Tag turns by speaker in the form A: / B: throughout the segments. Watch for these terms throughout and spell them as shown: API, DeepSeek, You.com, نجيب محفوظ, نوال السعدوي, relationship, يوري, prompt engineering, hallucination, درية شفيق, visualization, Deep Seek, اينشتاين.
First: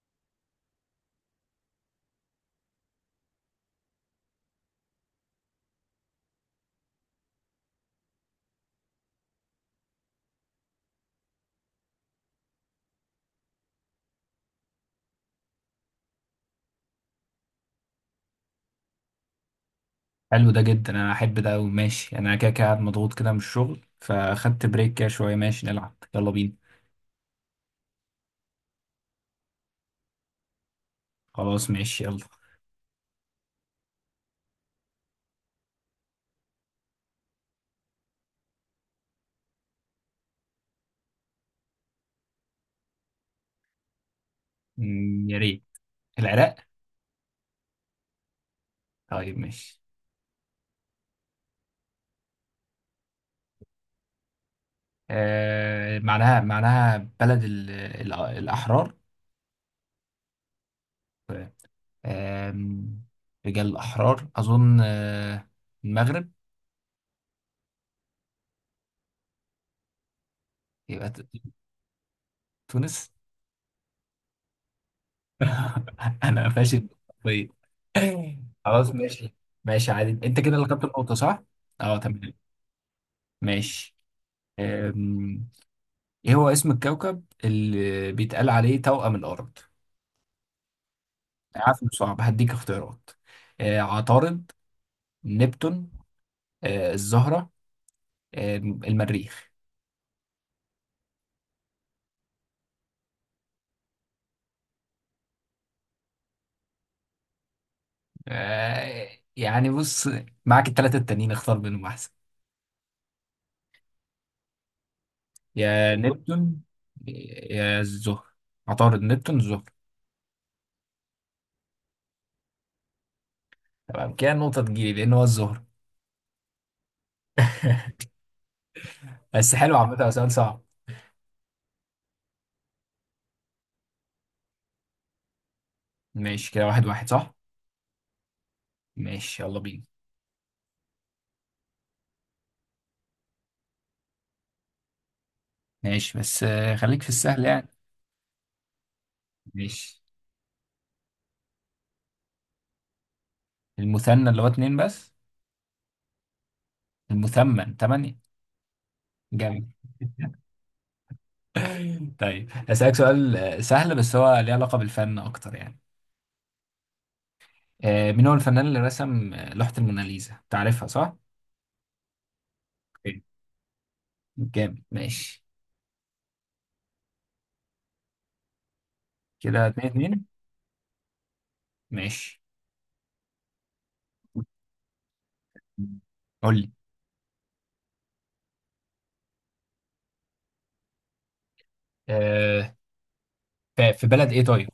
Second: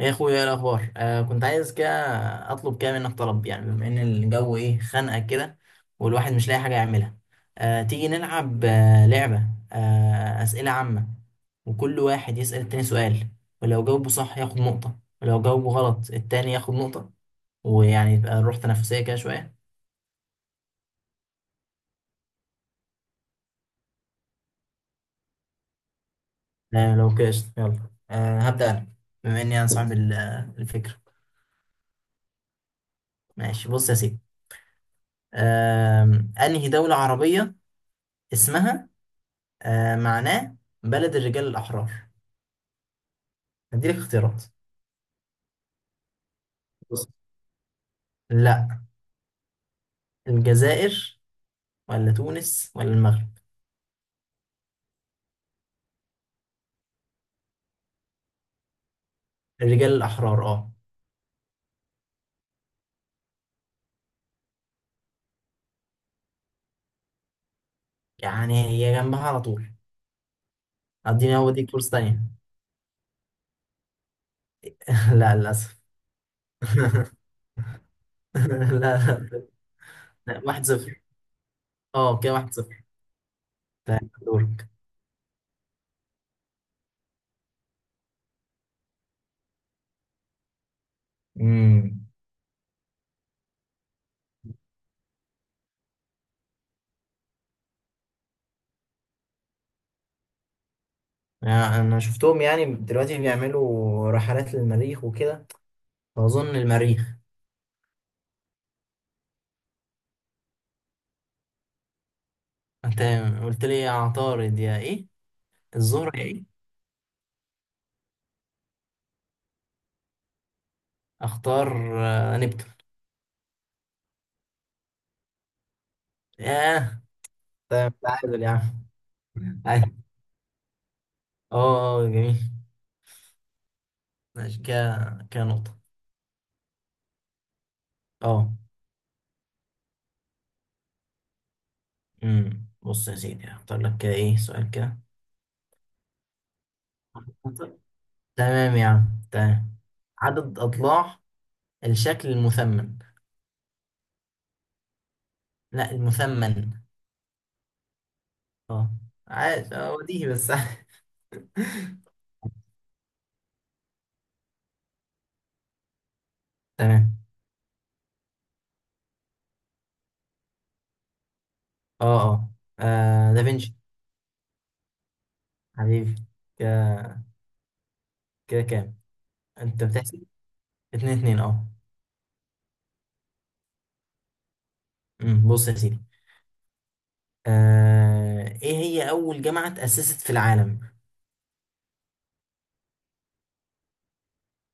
A: يا اخويا، ايه الاخبار؟ كنت عايز كده اطلب كده منك طلب. يعني بما ان الجو ايه خانقه كده، والواحد مش لاقي حاجه يعملها. تيجي نلعب لعبه، اسئله عامه، وكل واحد يسال التاني سؤال، ولو جاوبه صح ياخد نقطه، ولو جاوبه غلط التاني ياخد نقطه، ويعني يبقى الروح تنافسيه كده شويه.
B: حلو ده جدا، انا احب ده أوي. ماشي، انا كده كده قاعد مضغوط كده من الشغل فاخدت بريك كده شويه. ماشي، نلعب يلا بينا.
A: لو كده قشطة، يلا. هبدا انا، بما اني انا صاحب الفكره.
B: خلاص ماشي يلا.
A: ماشي، بص يا سيدي. آه انهي دوله عربيه اسمها، معناه بلد الرجال الأحرار؟ هديلك اختيارات.
B: يا ريت. العراق.
A: بص، لا.
B: طيب ماشي.
A: الجزائر ولا تونس ولا المغرب؟
B: معناها بلد ال الاحرار.
A: الرجال الأحرار، اه.
B: آم، رجال الاحرار اظن المغرب.
A: يعني هي جنبها على طول.
B: يبقى
A: اديني، هو دي فرصة تانية.
B: تونس.
A: لا، للأسف.
B: انا فاشل. طيب،
A: لا،
B: خلاص ماشي.
A: لا.
B: ماشي عادي، انت
A: لا.
B: كده
A: واحد
B: اللي خدت
A: صفر.
B: النقطه، صح؟ اه،
A: اه،
B: تمام.
A: كده واحد صفر.
B: ماشي.
A: طيب، دورك.
B: أم، ايه هو اسم الكوكب اللي بيتقال عليه توأم الأرض؟ عارف انه
A: امم
B: صعب، هديك اختيارات. عطارد. نبتون. الزهرة. المريخ.
A: يعني انا شفتهم يعني دلوقتي بيعملوا رحلات للمريخ وكده، فاظن المريخ.
B: آه يعني بص، معاك التلاتة التانيين اختار منهم أحسن.
A: انت قلت لي يا عطارد يا ايه،
B: يا
A: الزهرة يا ايه؟
B: نبتون، يا الزهرة. عطارد، نبتون، الزهرة.
A: اختار. نبتون.
B: تمام، كده النقطة تجيلي لأن هو الزهرة.
A: ياه. طيب، تعادل يا عم.
B: بس حلو عامة،
A: عادي.
B: هو سؤال صعب.
A: اه، اه، جميل. ماشي، كده كده نقطة.
B: ماشي، كده واحد واحد، صح؟
A: اه.
B: ماشي، يلا بينا.
A: بص يا سيدي، هختار لك كده ايه سؤال كده.
B: ماشي، بس خليك في السهل يعني.
A: تمام يا عم، تمام.
B: ماشي.
A: عدد أضلاع الشكل المثمن؟
B: المثنى اللي هو اتنين بس.
A: لا، المثمن.
B: المثمن تمانية.
A: اه،
B: جميل.
A: عارف. اه، وديه بس.
B: طيب، هسألك سؤال سهل، بس هو ليه علاقة بالفن أكتر يعني.
A: تمام.
B: مين هو الفنان اللي رسم لوحة الموناليزا؟ تعرفها، صح؟
A: اه، اه.
B: أوكي.
A: دافنشي.
B: جامد، ماشي.
A: حبيبي. كده، كده كام؟
B: كده
A: انت
B: اتنين
A: بتحسب؟
B: اتنين.
A: اتنين اتنين، اه.
B: ماشي.
A: بص يا سيدي.
B: قول لي.
A: ايه هي أول جامعة تأسست في العالم؟
B: آه، في بلد إيه طيب؟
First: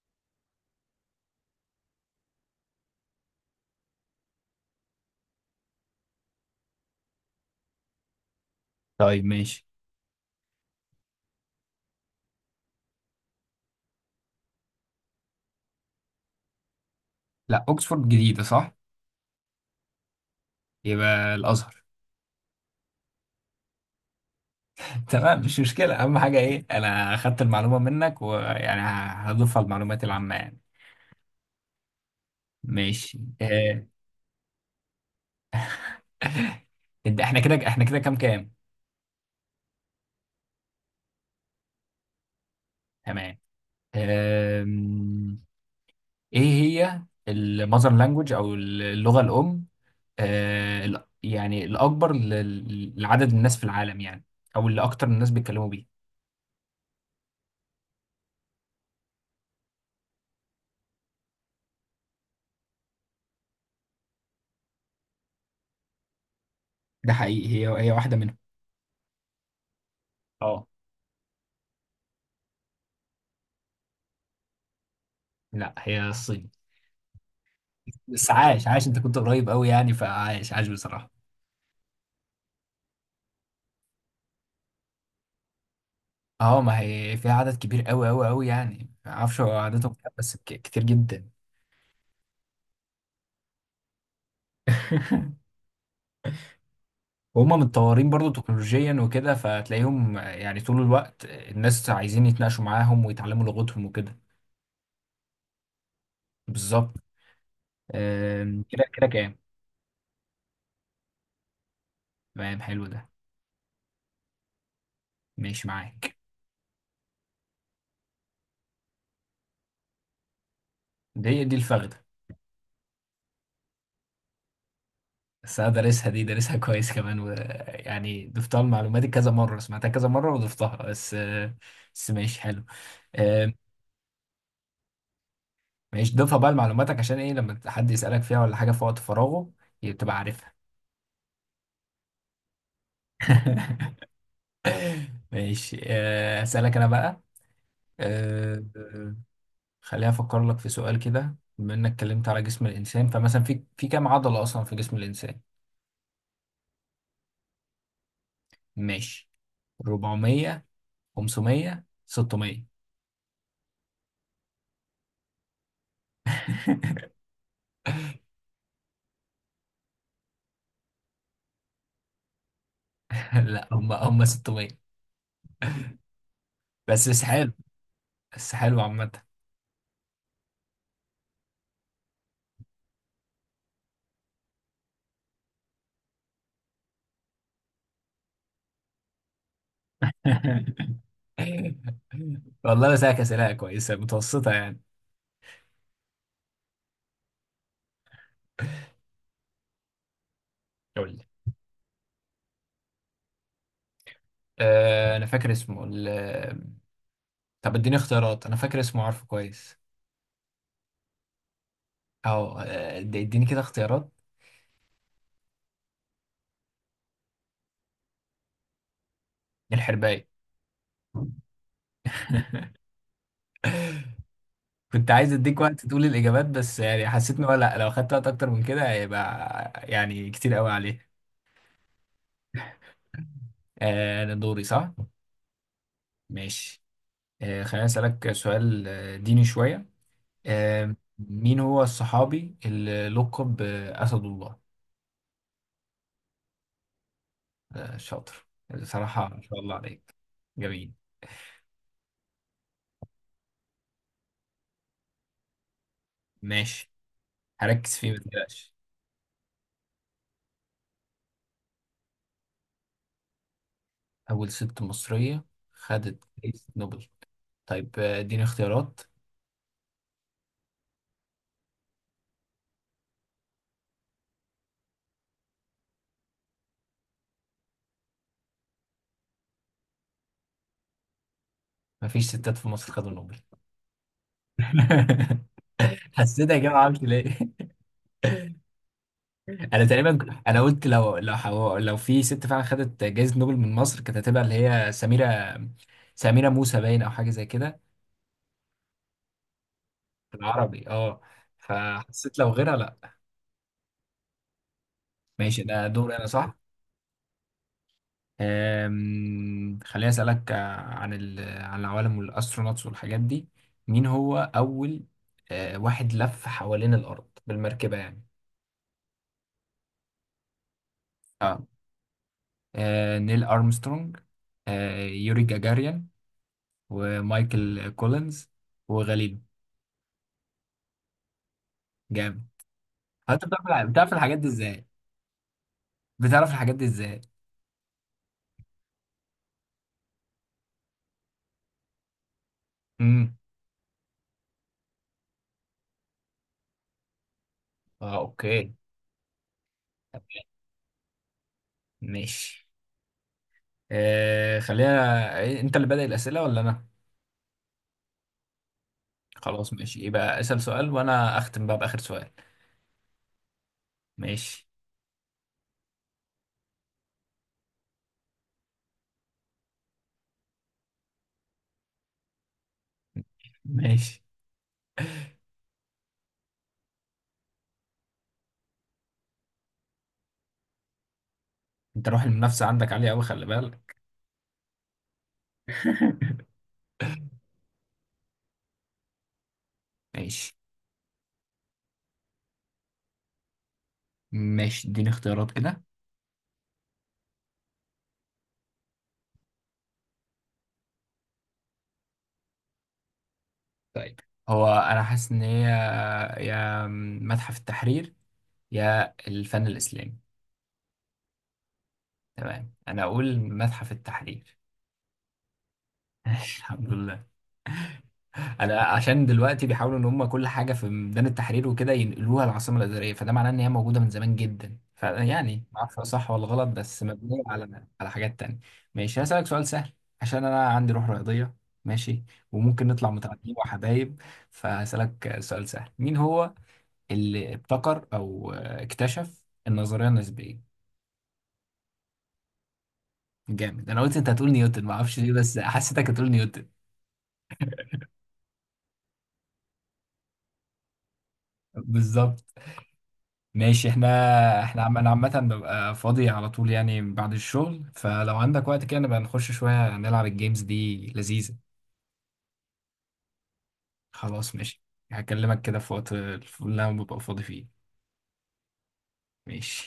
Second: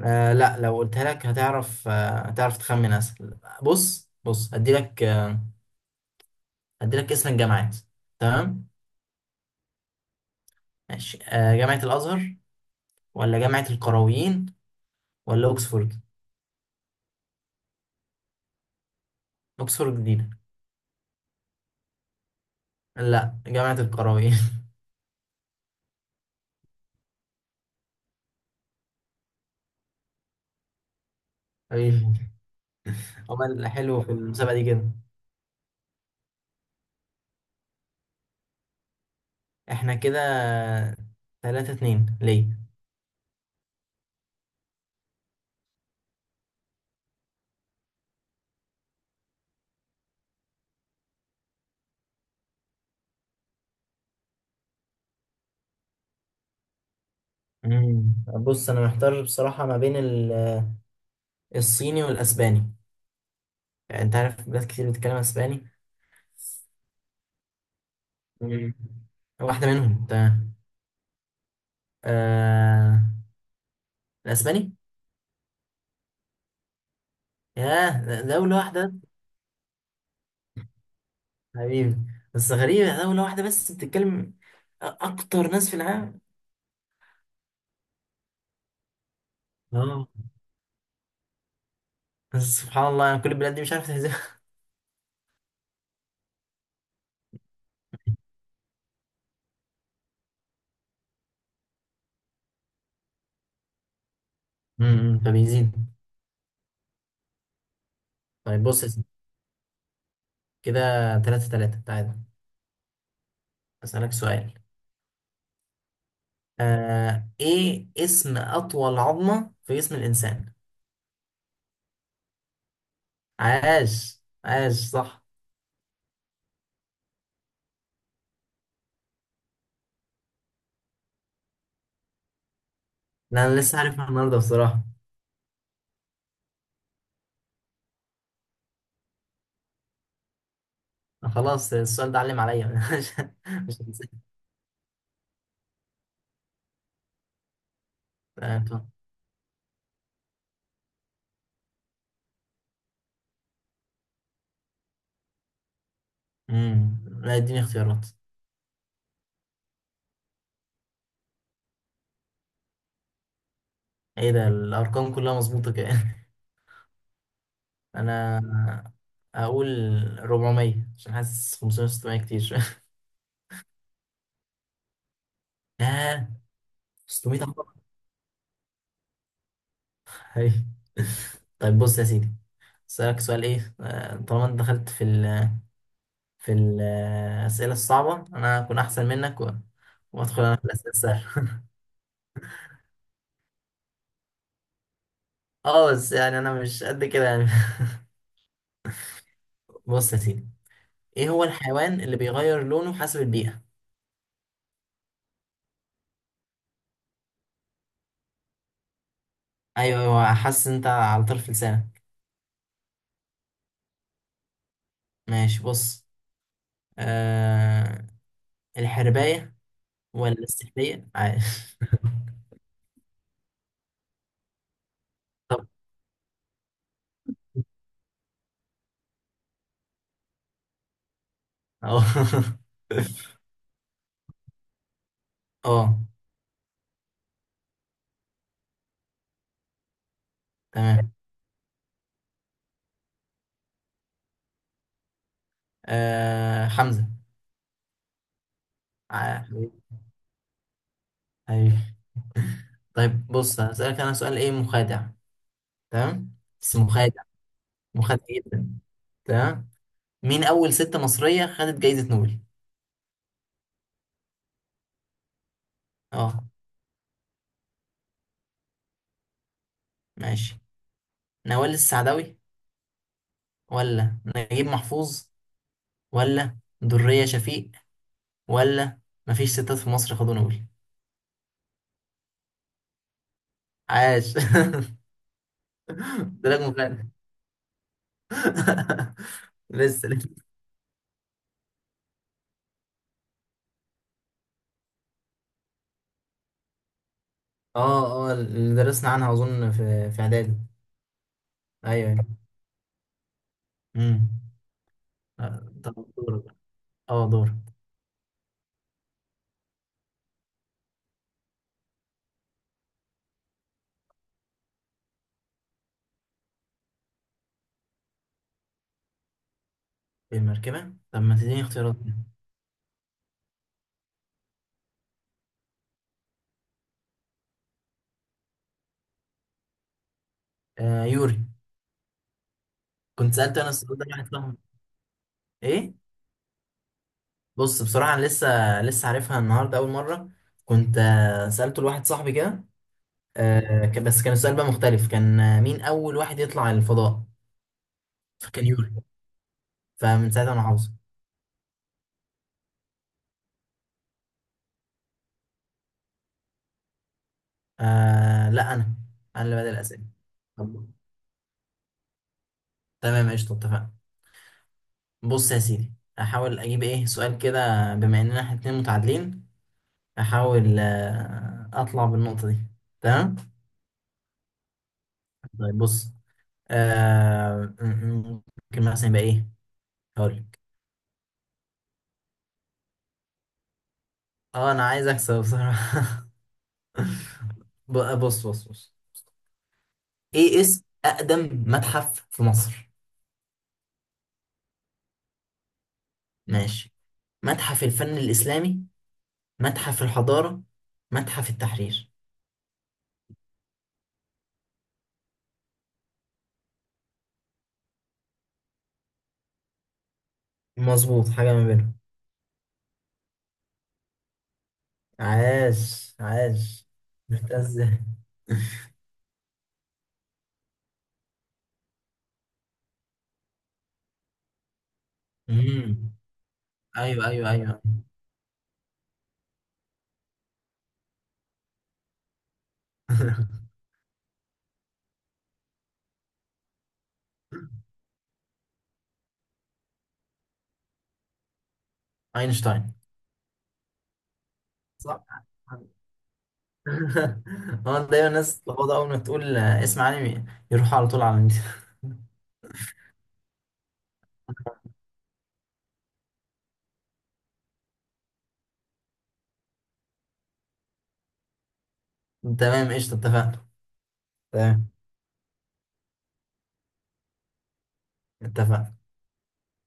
A: لا، لو قلتها لك هتعرف، هتعرف تخمن اسهل. بص بص، هدي لك اسم الجامعات. تمام.
B: طيب ماشي.
A: ماشي، جامعة الازهر ولا جامعة القرويين ولا اوكسفورد؟
B: لا، أوكسفورد جديدة، صح؟
A: اوكسفورد جديدة.
B: يبقى الأزهر.
A: لا، جامعة القرويين.
B: تمام، مش مشكلة، أهم حاجة إيه أنا أخدت المعلومة منك ويعني هضيفها المعلومات العامة يعني.
A: أيوه.
B: ماشي
A: هو الحلو في المسابقة دي كده.
B: إحنا كده كام كام؟
A: احنا كده ثلاثة اتنين، ليه.
B: تمام. آم، ايه هي المذر لانجوج او اللغة الام، يعني الاكبر لعدد الناس في العالم يعني، او اللي اكتر الناس بيتكلموا بيه.
A: مم. بص، انا محتار بصراحة ما بين الصيني والاسباني. يعني انت عارف بلاد كتير بتتكلم اسباني.
B: ده حقيقي، هي واحدة منهم.
A: مم. واحدة منهم، تمام.
B: اه.
A: آه... الأسباني.
B: لا، هي الصين.
A: ياه،
B: بس
A: دولة
B: عاش عاش،
A: واحدة.
B: انت كنت قريب قوي يعني، فعاش عاش بصراحة.
A: حبيبي. بس غريبة، دولة واحدة بس بتتكلم أكتر ناس في العالم،
B: اه، ما هي فيها عدد كبير قوي قوي قوي يعني، ما اعرفش هو عددهم
A: اه.
B: كام، بس كتير جدا.
A: بس سبحان الله، يعني كل البلاد دي مش عارف تهزمها.
B: وهم متطورين برضو تكنولوجيا وكده، فتلاقيهم يعني طول الوقت الناس عايزين يتناقشوا معاهم ويتعلموا لغتهم وكده.
A: فبيزيد.
B: بالظبط.
A: طيب، بص
B: كده
A: يا
B: كده
A: سيدي.
B: كام.
A: كده تلاتة تلاتة، تعالى.
B: تمام، حلو ده.
A: أسألك سؤال.
B: ماشي معاك.
A: إيه اسم أطول عظمة في جسم الإنسان؟
B: دي الفخدة.
A: عاش، عاش، صح.
B: بس انا دارسها دي دارسها كويس كمان، ويعني ضفتها لمعلوماتي كذا مرة، سمعتها كذا مرة وضفتها بس ماشي حلو.
A: لا،
B: آم،
A: أنا لسه عارفها النهاردة بصراحة.
B: ماشي، ضيفها بقى لمعلوماتك عشان ايه لما حد يسألك فيها ولا حاجة في وقت فراغه تبقى عارفها.
A: خلاص، السؤال ده علم عليا. مش هنساه.
B: ماشي، اسألك انا بقى. آه،
A: طب.
B: خليني افكر لك في سؤال كده، بما انك اتكلمت على جسم الانسان، فمثلا في كام عضله اصلا في جسم الانسان؟
A: امم لا، اديني اختيارات.
B: ماشي، 400، 500، 600.
A: ايه ده، الارقام كلها مظبوطه كده؟ انا هقول 400، عشان حاسس 500 600 كتير شويه.
B: لا، هم 600.
A: ياه.
B: بس
A: 600
B: حلو،
A: عقرب.
B: بس حلو عامه.
A: هاي. طيب، بص يا سيدي. اسالك سؤال ايه، طالما انت دخلت في ال في الاسئله الصعبه، انا هكون احسن منك وادخل انا في الاسئله السهله.
B: والله انا ساك اسئله كويسه متوسطه يعني.
A: اه، بس يعني انا مش قد كده يعني. بص يا سيدي،
B: قول لي.
A: ايه هو الحيوان اللي بيغير لونه حسب البيئه؟
B: انا فاكر اسمه طب اديني اختيارات، انا فاكر اسمه، عارفه كويس.
A: ايوه، ايوه، حاسس انت على طرف لسانك.
B: او اديني كده اختيارات.
A: ماشي، بص. آه الحرباية
B: الحرباية.
A: ولا السحلية، عارف؟
B: كنت عايز اديك
A: طب،
B: وقت تقول الاجابات، بس يعني حسيت ان هو لا، لو خدت وقت اكتر من كده هيبقى يعني كتير قوي عليه.
A: اه.
B: انا دوري، صح؟
A: اه،
B: ماشي. خليني اسالك سؤال ديني شويه.
A: تمام.
B: مين هو الصحابي اللي لقب باسد الله؟
A: حمزة.
B: شاطر، بصراحه ما شاء الله
A: حبيبي.
B: عليك. جميل.
A: حبيبي. طيب، بص، هسألك أنا سؤال إيه مخادع. تمام. بس
B: ماشي،
A: مخادع،
B: هركز فيه، ما
A: مخادع جدا.
B: تقلقش.
A: تمام. مين أول ست مصرية خدت جايزة نوبل؟
B: اول ست مصريه خدت
A: اه.
B: جايزه نوبل. طيب، اديني اختيارات.
A: ماشي. نوال السعدوي ولا نجيب محفوظ ولا درية شفيق، ولا مفيش ستات في مصر خدوا نوبل؟
B: مفيش ستات في مصر خدوا نوبل.
A: عاش. ده
B: حسيتها
A: لك
B: كده، معرفش
A: مخادع.
B: ليه. انا
A: لسه،
B: تقريبا
A: لسه.
B: انا قلت لو لو في ست فعلا خدت جائزه نوبل من مصر، كانت هتبقى اللي هي سميره. سميره موسى، باين، او حاجه زي كده.
A: اه، اه، اللي درسنا عنها اظن في اعدادي.
B: بالعربي اه.
A: ايوه، ايوه.
B: فحسيت لو غيرها لا.
A: امم
B: ماشي، ده
A: طب،
B: دور انا،
A: دورك بقى.
B: صح؟
A: اه، دور.
B: خليني اسالك عن عن العوالم والاسترونوتس والحاجات دي. مين هو اول واحد لف حوالين الارض بالمركبه يعني؟
A: في المركبه؟ طب ما تديني
B: اه،
A: اختيارات كده.
B: نيل ارمسترونج، يوري جاجاريان، ومايكل كولينز، وغاليلو.
A: يوري.
B: جامد.
A: كنت
B: انت
A: سالت
B: بتعرف
A: انا السؤال ده
B: بتعرف
A: واحد
B: الحاجات دي
A: صاحبي.
B: ازاي؟
A: ايه؟
B: بتعرف الحاجات دي ازاي؟
A: بص، بصراحه أنا لسه لسه عارفها النهارده اول مره. كنت سالته لواحد صاحبي كده.
B: امم.
A: بس كان السؤال بقى مختلف. كان مين اول واحد يطلع الفضاء.
B: اه،
A: فكان
B: اوكي.
A: يوري، فمن ساعتها
B: تمام.
A: انا حافظه.
B: ماشي، خلينا إيه، انت اللي بادئ الاسئله ولا انا؟
A: لا، انا اللي بدأ
B: خلاص ماشي،
A: الاسئله.
B: يبقى اسال سؤال
A: طب،
B: وانا اختم بقى باخر سؤال.
A: تمام، قشطه، اتفقنا.
B: ماشي.
A: بص يا سيدي، احاول اجيب ايه سؤال كده. بما اننا احنا اتنين متعادلين، احاول اطلع بالنقطة دي. تمام.
B: ماشي،
A: طيب، بص. آه، م- م- ممكن مثلا يبقى ايه، هقول لك.
B: انت روح المنافسه عندك عاليه قوي، خلي بالك.
A: اه، انا عايز اكسب بصراحة. بص بص بص.
B: ماشي.
A: ايه اسم اقدم متحف في مصر؟
B: ماشي، اديني اختيارات كده.
A: ماشي. متحف الفن الاسلامي، متحف الحضارة، متحف التحرير.
B: طيب، هو انا حاسس ان هي يا متحف التحرير، يا الفن الاسلامي.
A: مظبوط حاجة ما بينهم.
B: تمام، انا اقول متحف التحرير.
A: عاش، عاش.
B: الحمد لله.
A: جبتها ازاي؟
B: انا عشان دلوقتي بيحاولوا ان هم كل حاجه في ميدان التحرير وكده ينقلوها العاصمه الاداريه، فده معناه ان هي موجوده من زمان جدا، فيعني ما
A: امم
B: اعرف صح ولا غلط، بس
A: ايوه،
B: مبنيه
A: ايوه، ايوه.
B: على حاجات تانية. ماشي، هسألك سؤال سهل، عشان انا عندي روح رياضيه، ماشي، وممكن نطلع متعادلين وحبايب. فهسألك سؤال سهل، مين هو اللي ابتكر او اكتشف النظريه النسبيه؟
A: اينشتاين.
B: جامد، انا قلت انت هتقول نيوتن، ما اعرفش ليه،
A: صح.
B: بس حسيتك هتقول نيوتن.
A: هو دايما الناس تلخبط، اول ما تقول اسم عالمي يروح على طول على النت.
B: بالظبط. ماشي، احنا انا عامة ببقى فاضي على طول يعني بعد الشغل، فلو عندك وقت كده نبقى نخش شوية نلعب الجيمز دي لذيذة.
A: تمام، قشطه، اتفقنا.
B: خلاص ماشي.
A: تمام،
B: هكلمك كده في وقت اللي انا ببقى فاضي فيه.
A: اتفقنا.
B: ماشي.